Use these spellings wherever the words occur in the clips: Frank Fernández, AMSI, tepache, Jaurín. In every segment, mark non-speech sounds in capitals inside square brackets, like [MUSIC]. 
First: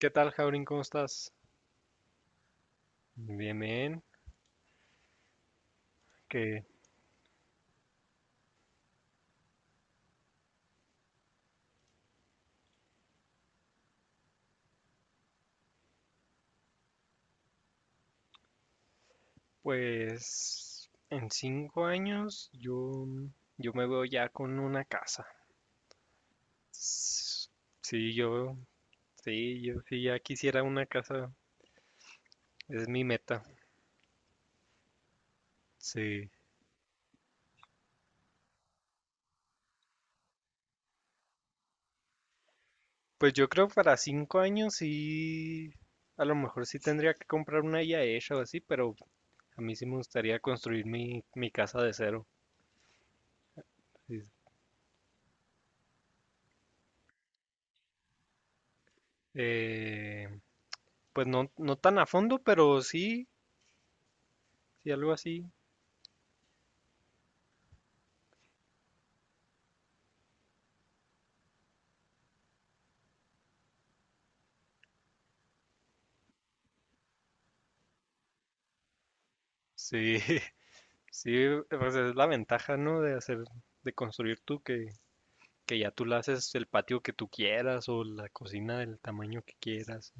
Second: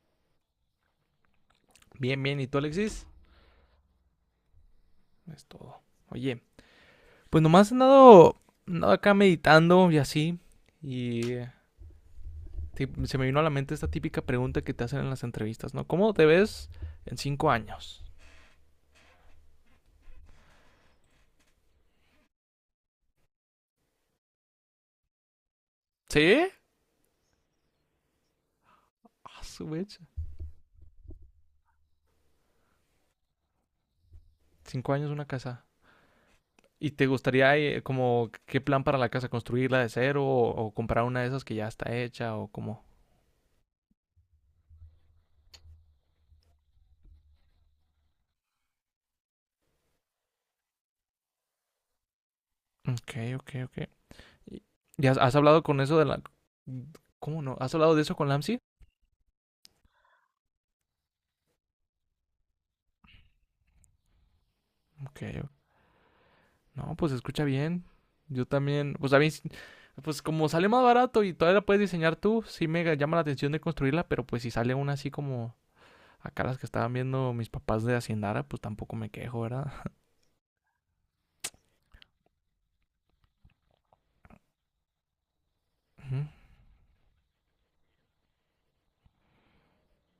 ¿Qué tal, Jaurín? ¿Cómo estás? Bien, bien. ¿Y tú, Alexis? Bien, bien. Es todo. Oye, Que pues nomás he andado acá meditando y así. Y se me vino a la mente esta típica pregunta que te hacen en las entrevistas, ¿no? ¿Cómo te ves en cinco años? Pues en 5 años yo me veo ya con una casa. ¿Sí? S- Sí, yo, Ah, sí, su yo mecha. sí ya quisiera una casa. Es mi meta. Cinco años una casa. Sí. ¿Y te gustaría, como, qué plan para la casa? ¿Construirla de cero o comprar una de esas que ya está hecha o cómo? Pues yo creo para 5 años sí, a lo mejor sí tendría que comprar una ya hecha o así, pero a mí sí me gustaría construir mi casa de cero. Ok, ok, ok. Sí. ¿Y y has hablado con eso de la... ¿Cómo no? ¿Has hablado de eso con Lamsi? Eh, pues no, no tan a fondo, pero sí, sí algo Ok. así. No, pues se escucha bien. Yo también, pues a mí, pues como sale más barato y todavía la puedes diseñar tú, sí me llama la atención de construirla, pero pues si sale una así como acá las que estaban viendo mis papás de Haciendara, pues tampoco me quejo, ¿verdad? Sí, [LAUGHS] sí, pues es la ventaja, ¿no? De construir tú que ya [LAUGHS] tú le Ujú. haces el patio que tú quieras o la cocina del tamaño que quieras.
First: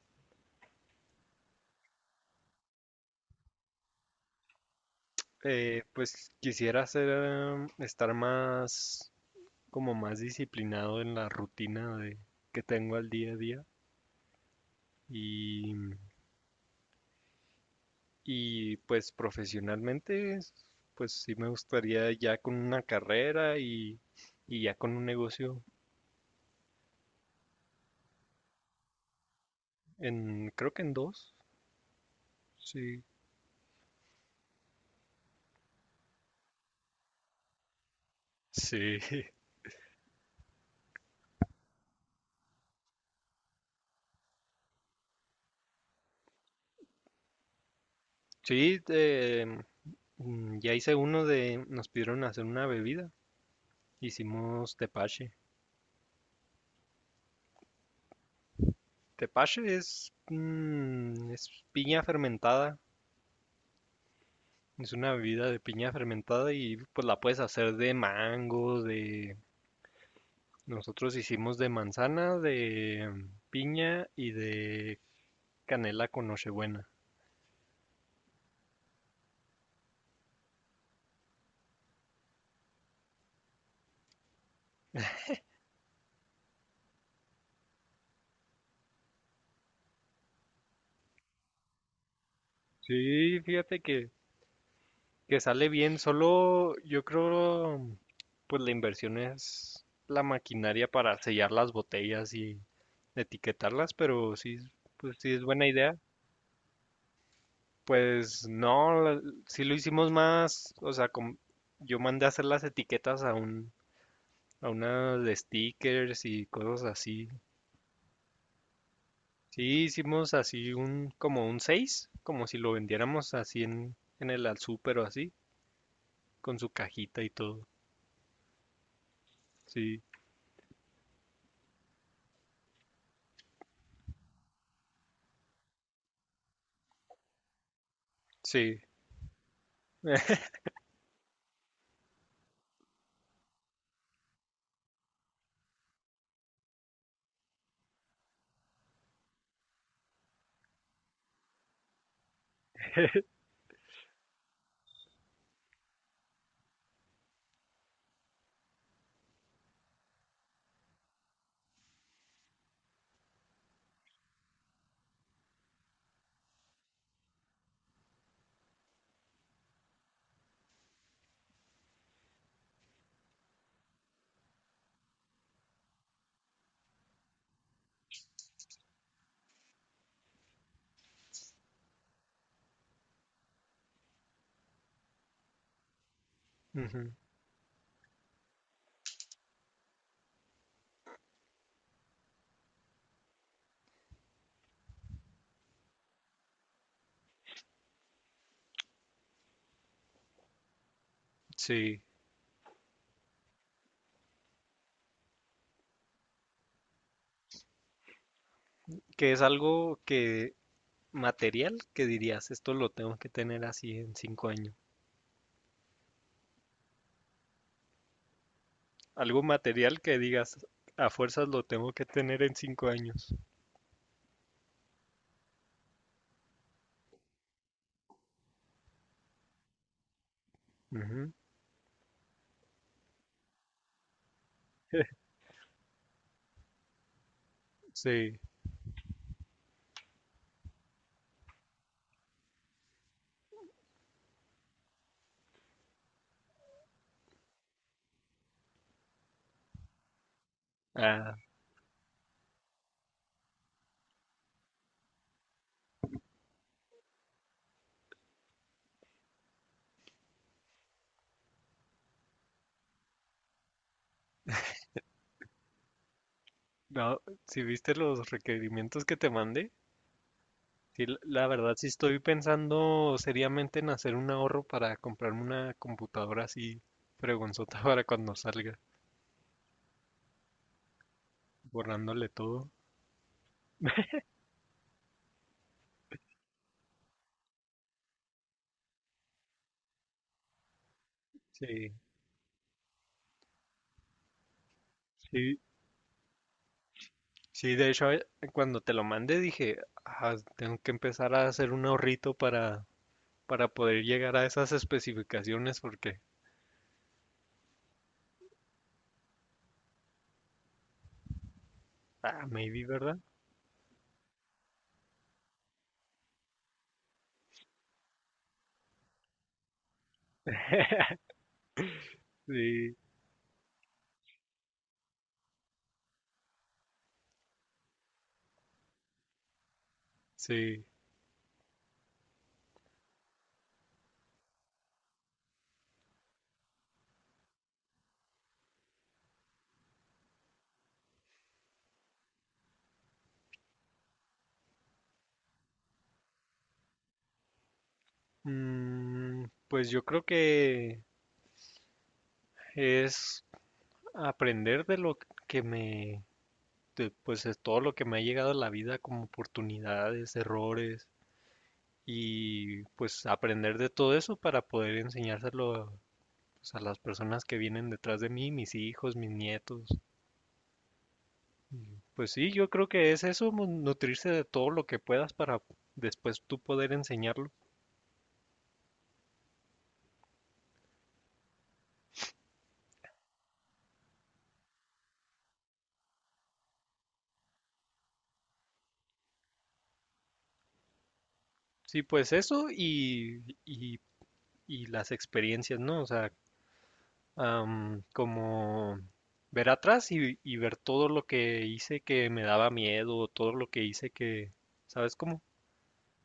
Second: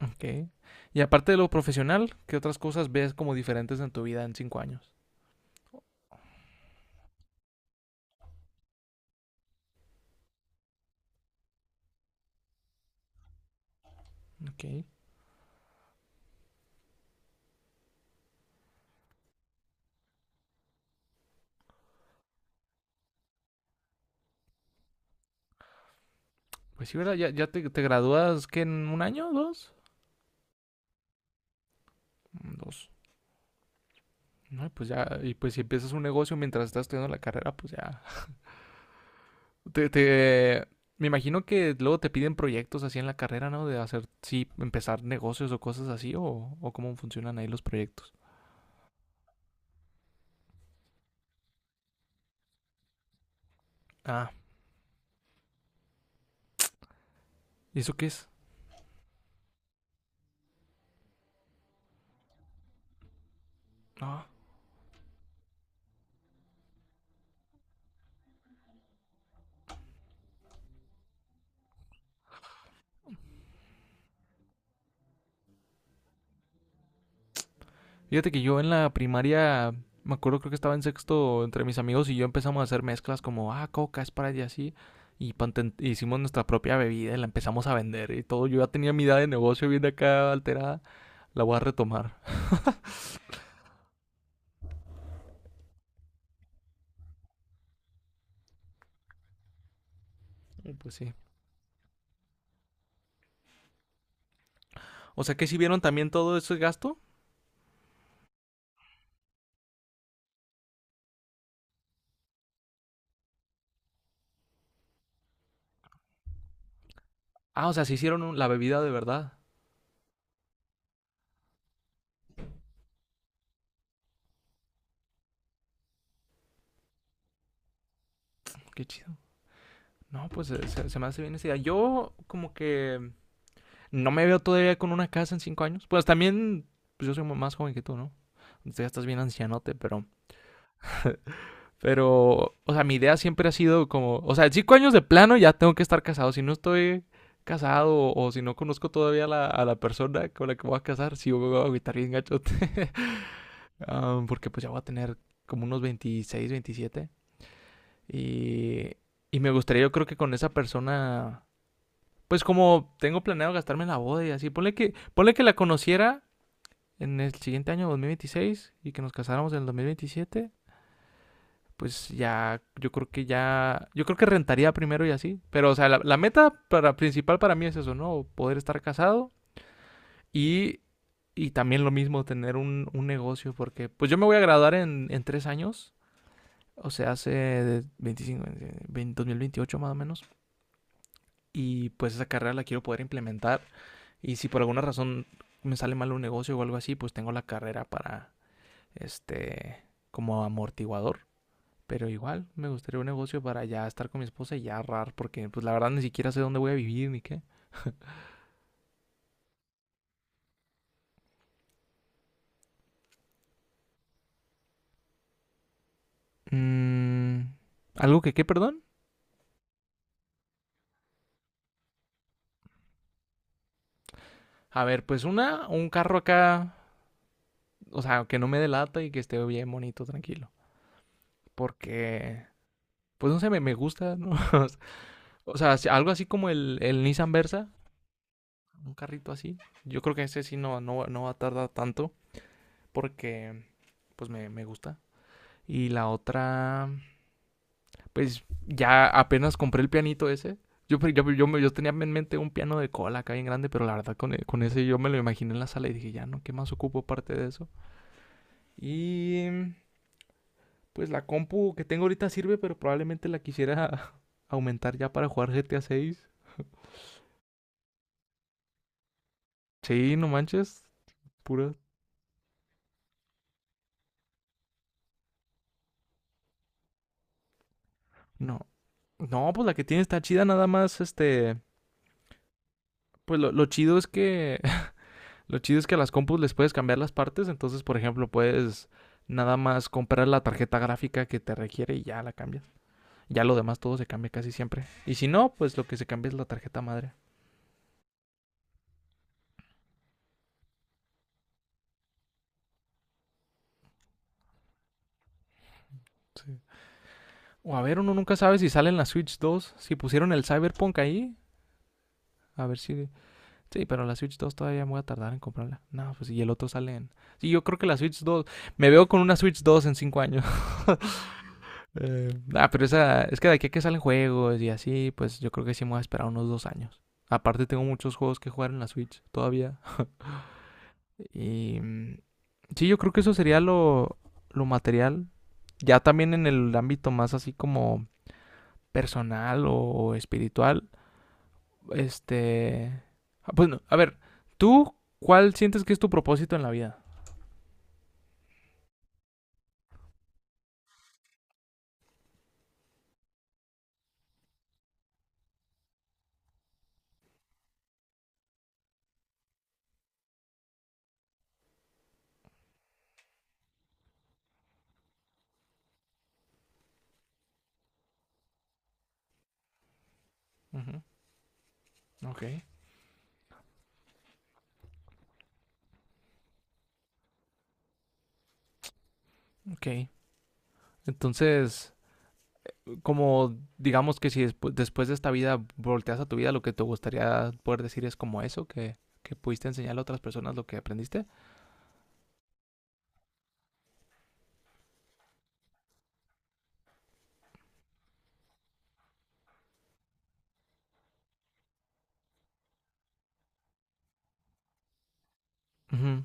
Ok. Y aparte de lo profesional, ¿qué otras cosas ves como diferentes en tu vida en cinco años? Pues quisiera estar más, como más disciplinado en la rutina de, que tengo al día a día Ok. y, y pues profesionalmente, pues sí me gustaría ya con una carrera y ya con un negocio Pues sí, ¿verdad? Ya te gradúas, ¿qué? ¿En un año? ¿Dos? Creo que en dos, Mm. Dos. sí. No, y pues ya, y pues si empiezas un negocio mientras estás estudiando la carrera, pues ya Sí, [LAUGHS] Te, te- me imagino que luego te piden proyectos así en la carrera, ¿no? De hacer, sí, empezar negocios o cosas así, o cómo funcionan ahí los proyectos. sí, ya hice uno de, nos pidieron hacer una bebida, Ah, hicimos tepache. ¿y eso qué es? Tepache es, es piña fermentada, Ah. es una bebida de piña fermentada y pues la puedes hacer de mango, de, nosotros hicimos de manzana, de piña y de canela con nochebuena. Fíjate que yo en la primaria, me acuerdo creo que estaba en sexto, entre mis amigos y yo empezamos a hacer mezclas como, coca, es para y así. Y hicimos nuestra propia bebida y la empezamos a vender y todo. Yo ya tenía mi edad de negocio bien acá alterada. La voy a retomar. Sí, fíjate que sale bien, solo yo creo, pues la inversión es la Y maquinaria pues sí. para sellar las botellas y etiquetarlas, pero sí, pues O sí sea es que si buena vieron idea. también todo ese gasto. Pues no, sí lo hicimos más, o sea, yo mandé a hacer las etiquetas a unas de stickers y cosas así. Ah, o sea, se hicieron la bebida de verdad. Sí, hicimos así un, como un 6 como si lo vendiéramos así en, el al súper o así, con su cajita y todo. Qué chido. Sí, No, pues se me hace bien esa idea. Yo como que no me veo todavía con una casa en cinco años. Pues también, pues yo soy más joven que tú, ¿no? Tú sí. ya estás bien ancianote, pero... Pero, o sea, mi idea siempre ha sido como... O sea, en cinco años de plano ya tengo que estar casado. Si no estoy casado o si no conozco todavía a la persona con la que voy a casar, sí voy a agüitar bien gachote. [LAUGHS] Porque pues ya voy a tener como unos 26 veintisiete. Y, y me gustaría yo creo que con esa persona. Pues como tengo planeado gastarme en la boda y así, ponle que la conociera en el siguiente año 2026 y que nos casáramos en el 2027, pues ya, yo creo que rentaría primero y así. Pero, o sea, la meta principal para mí es eso, ¿no? Poder estar casado y, y también lo mismo, tener un negocio, porque pues yo me voy a graduar en tres años, o sea, hace 25, 20, 2028 más o menos. Y pues esa carrera la quiero poder implementar. Y si por alguna razón me sale mal un negocio o algo así, pues tengo la carrera para, este, como amortiguador. Sí, Pero igual me gustaría un negocio para ya estar con mi esposa y ya ahorrar, porque pues la verdad ni siquiera sé dónde voy a vivir ni qué. que es algo que material que dirías, esto lo tengo que tener así en 5 años. Mm. ¿Algo que qué, perdón? Algo material que digas, a fuerzas lo tengo que tener en 5 años. A ver, pues un carro acá, o sea, que no me delata y que esté bien bonito, tranquilo. Ujú, Porque, pues no sé, me gusta, ¿no? [LAUGHS] [LAUGHS] o sea, si, algo así como el Nissan Versa, Sí. un carrito así. Yo creo que ese sí no, no, no va a tardar tanto, porque pues me gusta. Y la otra, pues ya apenas compré el pianito ese. Yo, yo, Ah, yo, me- yo tenía en mente un piano de cola acá bien grande, pero la verdad con ese yo me lo imaginé en la sala y dije, ya no, ¿qué más ocupo aparte de eso? Y pues la compu que tengo ahorita sirve, pero probablemente la quisiera [LAUGHS] aumentar ya para jugar GTA 6. no, si viste los requerimientos que te mandé, Sí, no manches, sí, la pura. verdad sí estoy pensando seriamente en hacer un ahorro para comprarme una computadora así fregonzota [LAUGHS] para cuando No. salga, No, pues la que tiene está chida, nada más, este... borrándole todo. Pues lo chido es que a las compus les puedes cambiar las partes, entonces, por ejemplo, puedes nada más comprar la tarjeta gráfica que te Sí, requiere y ya la cambias. Ya lo demás todo se cambia casi siempre. Y si no, sí, pues lo que se cambia es la tarjeta madre. Sí, de hecho, cuando te lo mandé dije: "Ah, tengo que empezar a hacer un ahorrito para poder llegar a esas especificaciones porque, Sí. O a ver, uno nunca sabe si sale en la Switch 2, si pusieron el Cyberpunk ahí, a ver maybe, si... ¿verdad? Sí, pero la Switch 2 todavía me voy a tardar en comprarla. No, pues y el otro sale en... Sí, yo creo que la Switch dos. Me veo con una Switch 2 en 5 años. Pero Sí, esa, es que de aquí a que salen juegos y así, pues yo creo que sí me voy a esperar unos dos años. Aparte tengo muchos juegos que jugar en la Switch todavía. sí". Y sí, yo creo que eso sería lo material. Ya también en el ámbito más así como personal o espiritual. Este... pues no, a ver, ¿tú cuál sientes que es tu propósito en la vida? Pues yo creo que es aprender de lo que me, de, pues es todo lo que me ha llegado a la vida como oportunidades, errores y pues aprender de todo eso para poder enseñárselo a, pues, a las personas que vienen detrás de mí, mis hijos, mis nietos. Ujú. Y, pues Ok, sí, yo creo que es eso, nutrirse de todo lo que puedas para después tú poder enseñarlo. ok. Entonces, como digamos que si después de esta vida volteas a tu vida, lo que te gustaría poder decir es como eso, que pudiste enseñarle a otras personas lo que aprendiste. Sí, pues eso y las experiencias, ¿no? O sea, como ver atrás y ver todo lo que hice que me daba miedo, todo lo que hice que, ¿sabes cómo? Ujú.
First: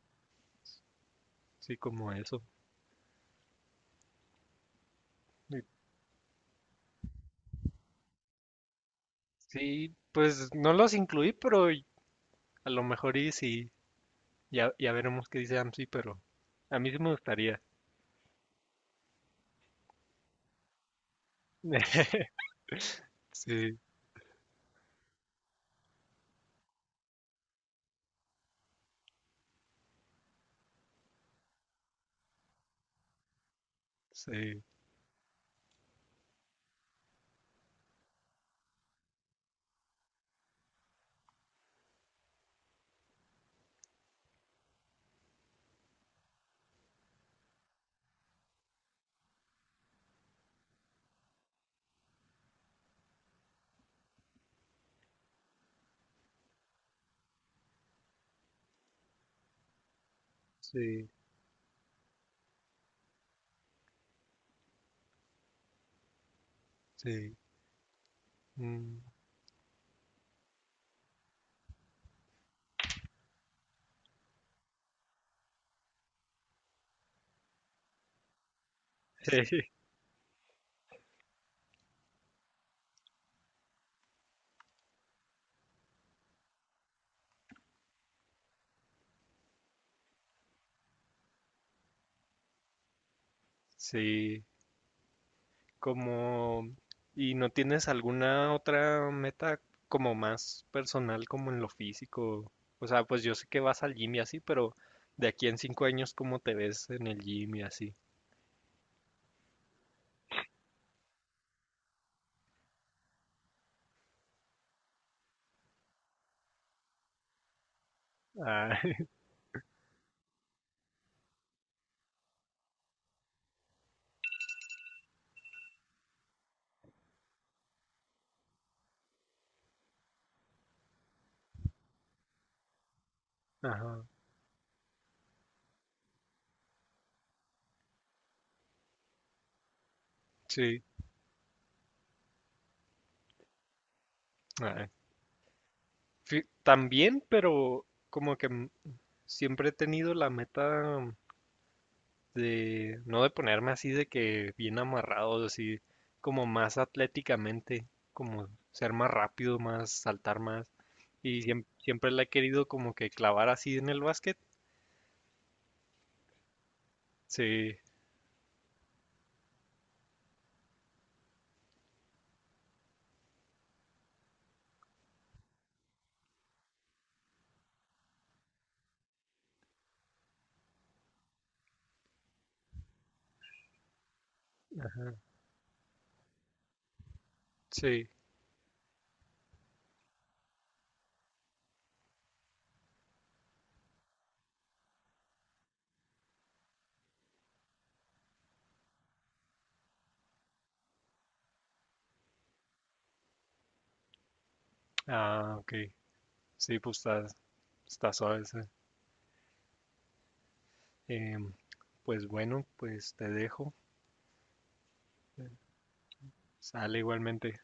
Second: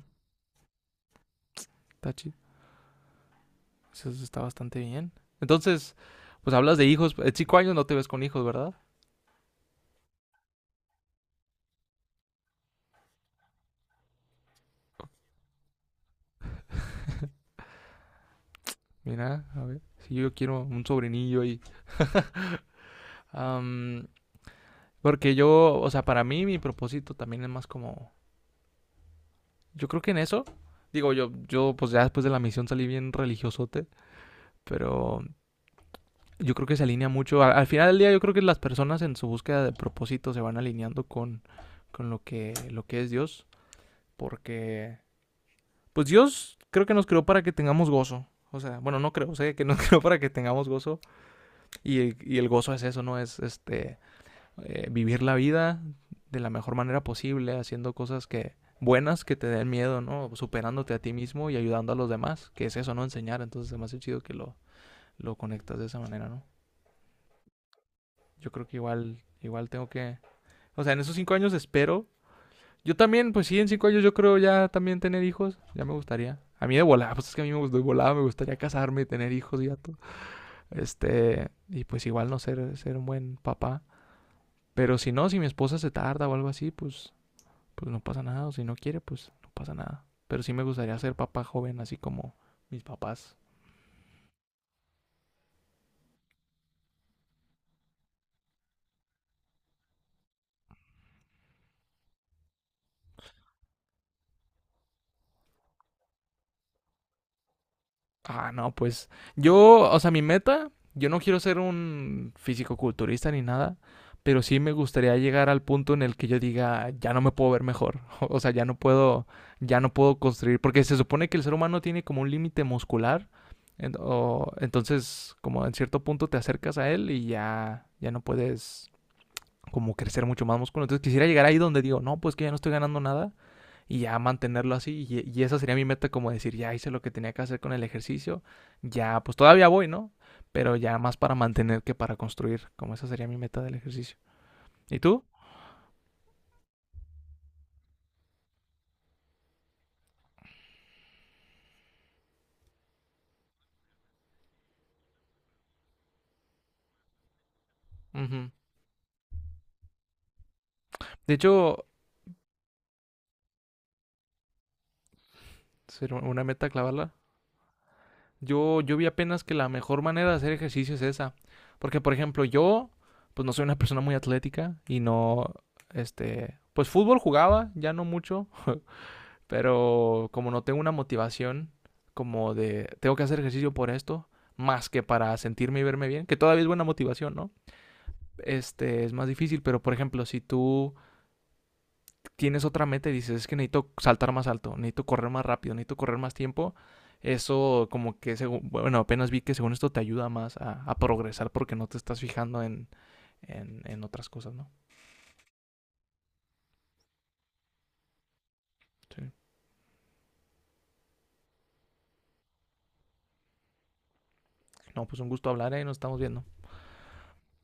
Sí, como Está chi- eso. Eso está bastante bien. Y Entonces, pues hablas de hijos. En cinco años no te ves con hijos, ¿verdad? sí, pues no los incluí, pero a lo mejor y sí, ya veremos qué dice AMSI, pero a mí sí me gustaría. Mira, a ver, si yo quiero un sobrinillo y... [LAUGHS] Sí, am, porque yo, o sea, para mí mi propósito también es más como... Yo creo que en eso, digo yo pues ya después de la misión salí bien religiosote, sí. pero yo creo que se alinea mucho. Al final del día yo creo que las personas en su búsqueda de propósito se van alineando con lo que es Dios. Porque, pues Dios creo que nos creó para que tengamos gozo. O sea, bueno, no creo, sé que nos [LAUGHS] creó para que tengamos gozo. Y, y el gozo es eso, ¿no? Es este vivir la vida de la mejor manera posible, haciendo cosas que buenas que te den miedo, ¿no? Superándote a Sí, ti mismo y ayudando a los demás, que es eso, ¿no? Enseñar. Entonces es más chido que lo conectas de esa manera, ¿no? sí. Yo creo que mm, igual, igual tengo que... O sea, en esos cinco años espero. Yo también, pues sí, en cinco años yo creo ya también tener hijos. Ya me gustaría. A mí de volada, pues es que a mí me gustó de volada, me gustaría casarme y tener hijos y ya [LAUGHS] todo. Este, y pues igual no ser, ser un buen papá. Pero si no, si mi esposa se tarda o algo así, pues no pasa nada. O si no quiere, pues no pasa nada. Pero sí me gustaría ser papá joven, así como mis papás. Sí, como... ¿Y no tienes alguna otra meta como más personal, como en lo físico? O sea, pues yo sé que vas al gym y así, pero de aquí en 5 años, ¿cómo te ves en el gym y así? Ah, no, pues yo, o sea, mi meta, yo no quiero ser un físico-culturista ni nada, pero sí me gustaría llegar al punto en el que yo diga, ya no me puedo ver mejor, [LAUGHS] o sea, ya Ah, no [LAUGHS] puedo, ya no puedo construir, porque se supone que el ser humano tiene como un límite muscular, entonces como en cierto punto te acercas a él y ya no puedes como crecer mucho más músculo, entonces quisiera llegar ahí donde digo, no, pues que ya no estoy ganando nada y ajá, ya mantenerlo así. Y esa sería mi meta, como decir, ya hice lo que tenía que hacer con el ejercicio, ya pues todavía voy, ¿no? Pero sí. ya más para mantener que para construir, como esa sería mi meta del ejercicio. Ah, ¿Y tú? También, pero como que siempre he tenido la meta de no de ponerme así de que bien amarrado, así como más atléticamente, Uh como -huh. ser más rápido, más saltar más. De Y siempre, hecho, siempre la he querido como que clavar así en el básquet. ser una meta clavarla. Sí, Yo vi apenas que la mejor manera de hacer ejercicio es esa. Porque, por ejemplo, yo, pues no soy una persona muy atlética y no, este, pues fútbol jugaba, ya no mucho. Pero como no tengo una motivación como de tengo que hacer ejercicio por esto, más que para sentirme y verme bien, que todavía es buena motivación, ¿no? sí. Este es más difícil, pero por ejemplo, si tú tienes otra meta y dices es que necesito saltar más alto, necesito correr más rápido, necesito correr más tiempo, eso como que según, bueno, apenas vi que según esto te ayuda más a progresar porque no te estás fijando en, otras cosas, ¿no? Ok. Sí, pues está suave, esa. Sí. Em, pues bueno, pues te dejo. No, pues un gusto hablar y ¿eh? Nos estamos viendo. Sale igualmente.